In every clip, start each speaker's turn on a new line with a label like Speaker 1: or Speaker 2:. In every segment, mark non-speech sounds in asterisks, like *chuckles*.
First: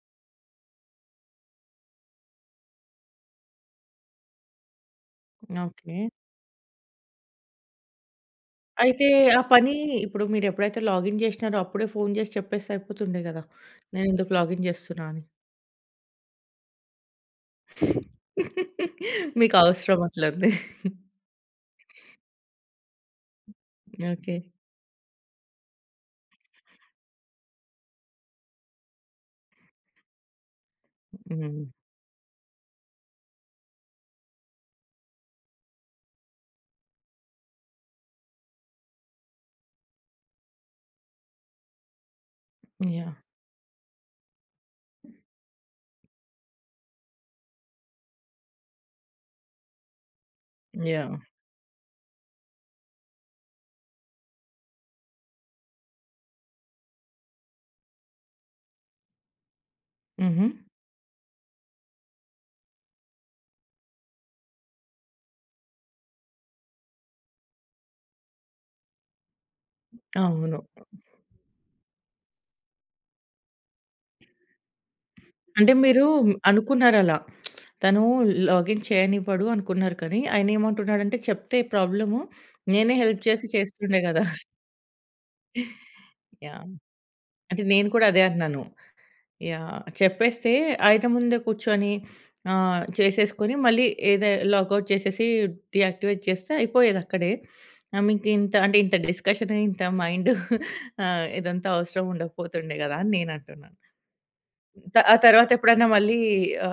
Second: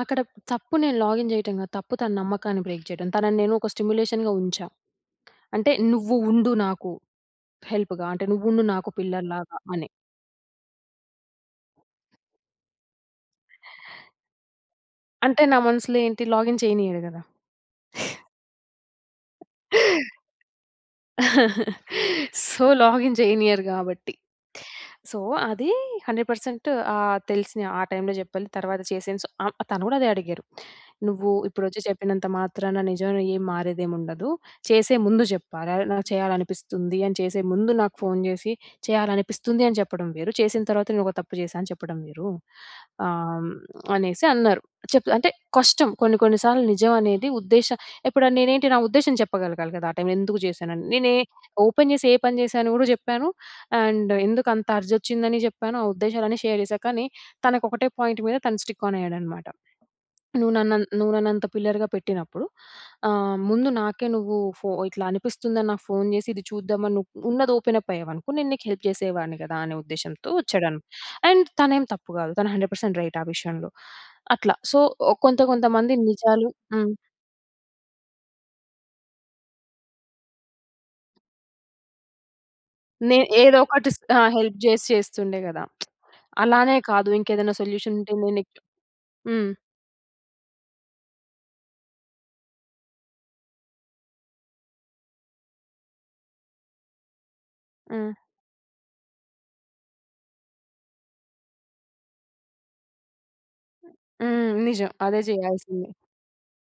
Speaker 1: అక్కడ తప్పు నేను లాగిన్ జేయటం గాదు. తప్పు తన నమ్మకాన్ని బ్రేక్ జేయటం. తనని నేను ఒక స్టిమ్యులేషన్‌గా ఉంచా, అంటే
Speaker 2: ఓకే.
Speaker 1: నువ్వు ఉండు నాకు, హెల్ప్‌గా అంటే నువ్వు ఉండు నాకు
Speaker 2: అయితే, ఆ
Speaker 1: పిల్లర్‌లాగా
Speaker 2: పని
Speaker 1: అని.
Speaker 2: ఇప్పుడు మీరెప్పుడైతే లాగిన్ జేసినారో, అప్పుడే ఫోను జేసి చెప్పేస్తే అయిపోతుంది గదా! నేనెందుకు లాగిన్ చేస్తున్నా అని.
Speaker 1: అంటే నా మనసులో ఏంటి లాగిన్ చేయనీయడు గదా!
Speaker 2: *giggles* మీకవసరం అట్లుంది.
Speaker 1: *giggles* సో, లాగిన్ జేయనియరు గాబట్టి.
Speaker 2: ఓకే.
Speaker 1: సో, అది 100% ఆహ్, తెలిసిన ఆ టైములో జెప్పలే తర్వాత చేసేను స ఆహ్, తను గూడా అదే అడిగారు. "నువ్వు
Speaker 2: హ్మ్.
Speaker 1: ఇప్పుడొచ్చి చెప్పినంత మాత్రాన నిజంలో ఏం మారేదేం ఉండదు. చేసే ముందు జెప్పాల నాకు చేయాలనిపిస్తుంది అని చేసే ముందు నాకు ఫోను జేసి చేయాలనిపిస్తుంది అని జేప్పడం వేరు, చేసిన తర్వాత నేను ఒక తప్పు జేశా అని చెప్పడం వేరు."
Speaker 2: యాహ్!
Speaker 1: ఆహ్, అనేసి అన్నారు. చెప్తా అంటే కష్టం, కొన్ని కొన్ని సార్లు నిజం అనేది ఉద్దేశ ఇప్పుడు నేనేంటి, నా ఉద్దేశం చెప్పగలగాలి కదా, ఆ టైము ఎందుకు జేశానని. నేనే
Speaker 2: యాహ్!
Speaker 1: ఓపెన్ జేసి ఏ పని జేశానో కూడా చెప్పాను. అండ్ ఎందుకంత అర్జ్ ఒచ్చిందని జెప్పాను. ఆ ఉద్దేశాలన్నీ షేర్ చేశా. కానీ, తనకొకటే పాయింట్ మీద తను స్టిక్ ఆన్ అయ్యాడన్నమాట.
Speaker 2: హుహు.
Speaker 1: "నువ్వు నన్ను నువ్వు నన్నంత పిల్లర్‌గా పెట్టినప్పుడు ఆహ్, ముందు నాకే నువ్వు ఫో ఇట్లా అనిపిస్తుందని నాకు ఫోన్ జేసి చూద్దాం అని నువ్వు ఉన్నది ఓపెన్ అప్ అయ్యావనుకో నేను నీకు హెల్ప్ చేసేవాడిని కదా!" అనే ఉద్దేశంతో
Speaker 2: అవును.
Speaker 1: వచ్చాడు. అండ్ తనేం తప్పు కాదు, తను 100% రైట్ ఆ విషయంలో. అట్లా సో, కొంత కొంత
Speaker 2: అంటే
Speaker 1: మంది
Speaker 2: మీరు
Speaker 1: నిజాలు హ్మ్.
Speaker 2: అనుకున్నారలా *smacks lips* తను లాగిన్ చేయనివ్వడు అనుకున్నారు కానీ, ఆయనేమంటున్నాడంటే చెప్తే ప్రాబ్లము నేనే హెల్ప్
Speaker 1: నేను
Speaker 2: చేసి
Speaker 1: ఏదో ఒకటి
Speaker 2: చేస్తుండే *chuckles*
Speaker 1: ఆ!
Speaker 2: గదా!
Speaker 1: హెల్ప్ జేసి చేస్తుండే గదా! *smacks lips*
Speaker 2: యాహ్!
Speaker 1: అలానే కాదు, ఇంకేదైనా
Speaker 2: అంటే నేను
Speaker 1: సొల్యూషన్
Speaker 2: కూడా
Speaker 1: ఉంటే
Speaker 2: అదే
Speaker 1: నేను నీకు
Speaker 2: అంటన్నాను.
Speaker 1: హ్మ్.
Speaker 2: యాహ్! చెప్పేస్తే ఆయన ముందే కూర్చొని, ఆహ్, చేసేసుకొని మళ్ళీ ఏదే లాగౌట్ చేసేసి, డీయాక్టివేట్ చేస్తే అయిపోయేదక్కడే. ఆహ్,
Speaker 1: హ్మ్.
Speaker 2: మీకింత అంటే ఇంత డిస్కషన్ ఇంత *chuckles* మైండు ఆహ్, ఇదంతా అవసరం ఉండకపోతుండే గదా! అని నేనంటున్నా.
Speaker 1: హ్మ్.
Speaker 2: హ్మ్.
Speaker 1: నిజం.
Speaker 2: త ఆ
Speaker 1: అదే,
Speaker 2: తరువాతెప్పుడన్నా
Speaker 1: జేయాల్సింది.
Speaker 2: మళ్ళీ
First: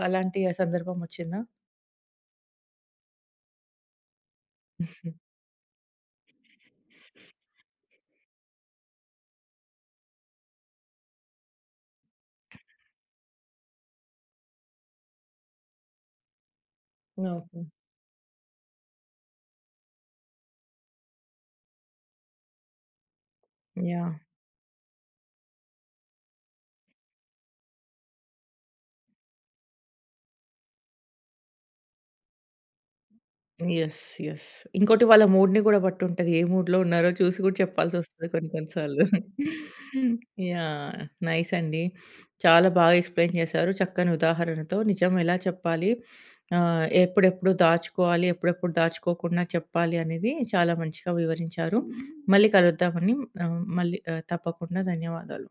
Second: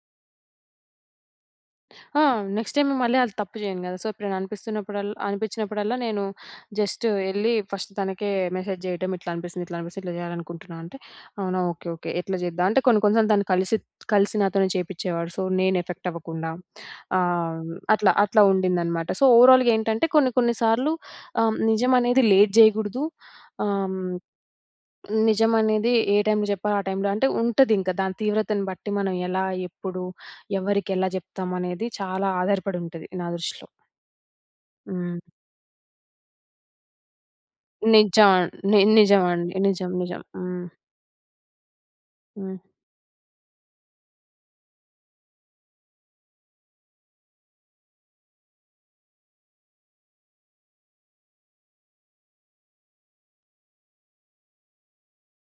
Speaker 2: అలాంటి ఆ సందర్భం ఒచ్చిందా?
Speaker 1: ఆ! నెక్స్ట్ టైమ్ మళ్ళీ అది తప్పు జేయను గదా! సో, ఎప్పుడైనా అనిపిస్తున్నప్పుడల్లా,
Speaker 2: *chuckles*
Speaker 1: అనిపించినప్పుడల్లా నేను జస్ట్ ఎళ్లి ఫస్ట్ తనకే మెసేజ్ జేయటం ఇట్లా అనిపిస్తుంది, ఇట్లా అనిపిస్తుంది, ఇట్లా జేయాలనుకుంటున్నా అంటే, "అవునా! ఓకే. ఓకే. ఎట్లా జేద్దాం?" అంటే కొన్ని కొన్ని సార్లు తను కలిసి, కలిసి నాతోనే చేపించేవాడు. సో, నేను ఎఫెక్ట్ అవ్వకుండా. ఆహ్,
Speaker 2: ఓకే.
Speaker 1: అట్లా, అట్లా ఉండిందన్నమాట. సో, ఓవరాల్‌గా ఏంటంటే, కొన్ని కొన్ని సార్లు ఆహ్, నిజమనేది లేట్ జేయకూడదు. ఆహ్,
Speaker 2: యాహ్!
Speaker 1: నిజమనేది ఏ టైములో జెప్పాలో ఆ టైములో అంటే, ఉంటదింక దాని తీవ్రతను బట్టి మనం ఎలా, ఎప్పుడు, ఎవరికి ఎలా జెప్తామనేది, చాలా ఆధారపడి ఉంటది నా దృష్టిలో.
Speaker 2: యెస్. యెస్. ఇంకోటి
Speaker 1: హ్మ్.
Speaker 2: వాళ్ళ మూడ్‌ని గూడా బట్టుంటది. ఏ మూడ్‌లో ఉన్నారో చూసి గూడా చెప్పాల్సొస్తది
Speaker 1: నిజం
Speaker 2: కొన్ని
Speaker 1: అండ్
Speaker 2: కొన్ని
Speaker 1: ని
Speaker 2: సార్లు.
Speaker 1: నిజం అండి. నిజం. నిజం.
Speaker 2: *chuckles*
Speaker 1: హ్మ్.
Speaker 2: యాహ్! నైస్ అండి.
Speaker 1: హ్మ్.
Speaker 2: చాలా బాగా ఎక్స్‌ప్లెయిన్ చేశారు. చక్కని ఉదాహరణతో. నిజం ఎలా చెప్పాలి. ఆహ్, ఎప్పుడెప్పుడు దాచుకోవాలి, ఎప్పుడెప్పుడు దాచుకోకుండా చెప్పాలి అనేది, చాలా మంచిగా వివరించారు. మళ్ళీ కలుద్దామండి. మళ్ళీ ఆహ్, తప్పకుండా ధన్యవాదాలు.